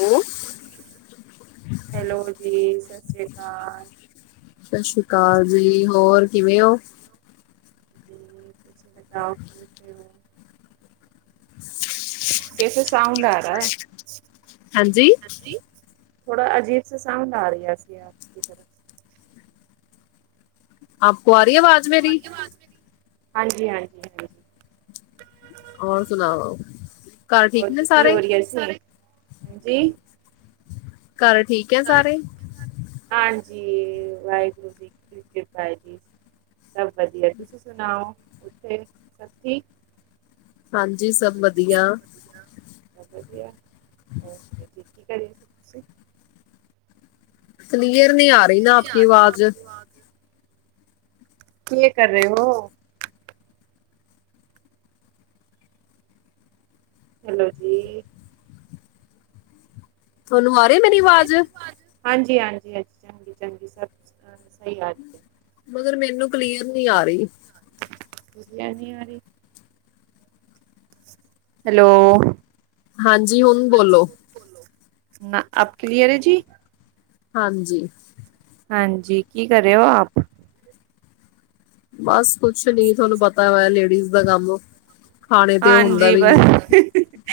Hello hello ਜੀ ਸਤਿ ਸ੍ਰੀ ਅਕਾਲ ਸਤਿ ਸ੍ਰੀ ਅਕਾਲ ਜੀ ਹੋਰ ਕਿਵੇਂ ਹੋ ਜੀ ਤੁਸੀਂ ਸੁਨਾਓ ਕਿਵੇਂ ਹੋ ਕੈਸੇ ਸਾਉਡ ਆ ਰਿਹਾ ਹੈ ਹਾਂਜੀ ਥੋੜਾ ਅਜੀਬ ਸਾ ਸਾਊਂਡ ਆ ਰਿਹਾ ਸੀਂ ਆਪ ਕੀ ਤਰਫ ਆਪ ਕੋ ਆ ਰਹੀ ਆਵਾਜ਼ ਮੇਰੀ ਹਾਂਜੀ ਹਾਂਜੀ ਹੋਰ ਸੁਣਾਓ ਘਰ ਹੋਰ ਠੀਕ ਨੇ ਜੀ ਕੀ ਸਾਰੇ ਹੋ ਰਹੀ ਸੀ? ਜੀ ਘਰ ਠੀਕ ਐ ਸਾਰੇ ਜੀ ਵਾਹਿਗੁਰੂ ਜੀ ਦੀ ਕਿਰਪਾ ਹੈ ਜੀ ਸਭ ਵਧੀਆ ਤੁਸੀਂ ਸੁਣਾਓ ਉੱਥੇ ਸਭ ਠੀਕ ਹਾਂਜੀ ਸਭ ਵਧੀਆ ਸਭ ਓਕੇ ਜੀ ਕੀ ਕਰ ਰਹੇ ਸੀ ਤੁਸੀਂ ਸਲੀਪ ਕਲੀਅਰ ਨਹੀਂ ਆ ਰਹੀ ਨਾ ਆਪ ਕੀ ਆਵਾਜ਼ ਕਿ ਕਰ ਰਹੇ ਹੋ ਹੈਲੋ ਜੀ ਤੁਹਾਨੂੰ ਆ ਰਹੀ ਮੇਰੀ ਆਵਾਜ਼ ਹਾਂਜੀ ਹਾਂਜੀ ਹਾਂਜੀ ਚੰਗੀ ਚੰਗੀ ਸਭ ਸਹੀ ਆ ਰਹੀ ਹੈ ਮਗਰ ਮੈਨੂੰ ਕਲੀਅਰ ਨਹੀਂ ਆ ਰਹੀ ਕਲੀਅਰ ਨਹੀਂ ਆਰੀ ਹੈਲੋ ਹਾਂਜੀ ਹੁਣ ਬੋਲੋ ਨਾ ਅਬ ਕਲੀਅਰ ਐ ਜੀ ਹਾਂਜੀ ਹਾਂਜੀ ਕੀ ਕਰ ਰਹੇ ਹੋ ਆਪ ਬਸ ਕੁਛ ਨੀ ਤੁਹਾਨੂੰ ਪਤਾ ਵਾ ਲੇਡੀਜ਼ ਬ ਕਮ ਖਾਣੇ ਤੇ ਉਹ ਹੁੰਦਾ ਹਾਂਜੀ ਵੀ ਬਸ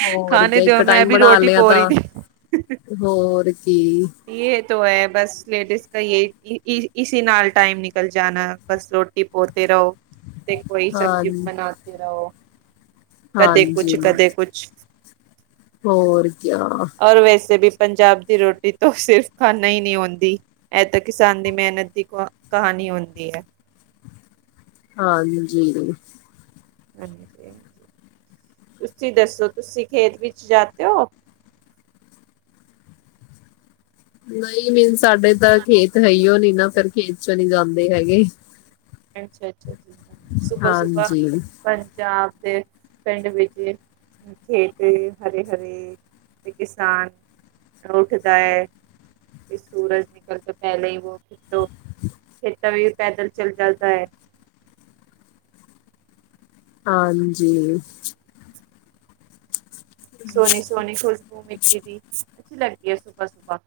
ਹੋਰ ਖਾਣੇ ਕਿਆ ਇੱਕ ਦਿਓ ਮੈਂ ਟਾਈਮ ਵੀ ਬਣਾ ਰੋਟੀ ਲਿਆ ਪੋ ਰਹੀ ਤਾਂ ਥੀ ਹੋਰ ਕੀ ਤੋਂ ਹੈ ਬਸ ਲੇਡੀਜ਼ ਕ ਯਈ ਇਸੀ ਨਾਲ ਟਾਈਮ ਨਿਕਲ ਜਾਣਾ ਬਸ ਰੋਟੀ ਪੋਤੇ ਰਹੋ ਤੇ ਕੋਈ ਹਾਂ ਸਬਜ਼ੀ ਬਣਾਦੇ ਰਹੋ ਕਦੇ ਕੁਛ ਕਦੇ ਕੁਛ ਹੋਰਕਿਆ ਔਰ ਵੈਸੇ ਵੀ ਪੰਜਾਬ ਦੀ ਰੋਟੀ ਤੋਂ ਸਿਰਫ਼ ਖਾਨਣਾ ਹੀ ਨਹੀਂ ਆਉਂਦੀ ਇਹ ਤਾਂ ਕਿਸਾਨ ਦੀ ਮਿਹਨਤ ਦੀ ਕਹਾਣੀ ਹੁੰਦੀ ਹੈ ਹਾਂਜੀ ਹਾਂਜੀ ਤੁਸੀਂ ਦੱਸੋ ਤੁਸੀਂ ਖੇਤ ਵਿਚ ਜਾਤੇ ਹੋ ਨਹੀਂ ਸਾਡੇ ਮੀਨ ਤਾਂ ਸਾਡੇ ਖੇਤ ਹੈ ਹੀਓ ਨੀ ਹੈ ਨਾ ਹੀ ਉਹ ਫਿਰ ਨਹੀਂ ਨਾ ਖੇਤ ਚੋਂ ਨੀ ਚ ਜਾਂਦੀ ਅਦੇ ਨਹੀਂ ਹੈਗੇ ਜਾਂਦੇ ਅੱਛਾ- ਅੱਛਾ ਜੀ ਸੁਬ ਸੁਬਾਹ ਹਾਂਜੀ ਪੰਜਾਬ ਦੇ ਪਿੰਡ ਵਿੱਚ ਖੇਤ ਹਰੇ -ਹਰੇ ਤੇ ਕਿਸਾਨ ਉੱਠਦਾ ਹੈ ਤੇ ਸੂਰਜ ਨਿਕਲ ਕੇ ਪਹਿਲਾਂ ਹੀ ਵ ਖੇਤੋਂ ਖੇਤਾਂ ਵੀ ਪੈਦਲ ਚੱਲ ਜਾਂ ਹੈ ਹਾਂਜ ਸੋਨੀ ਸੋਨੀ ਖੁਸ਼ਬੂ ਮਿਟੀ ਦੀ ਅੱਛੀ ਲੱਗਦੀ ਹੈ ਸੁਬਾਹ -ਸੁਬਾਹ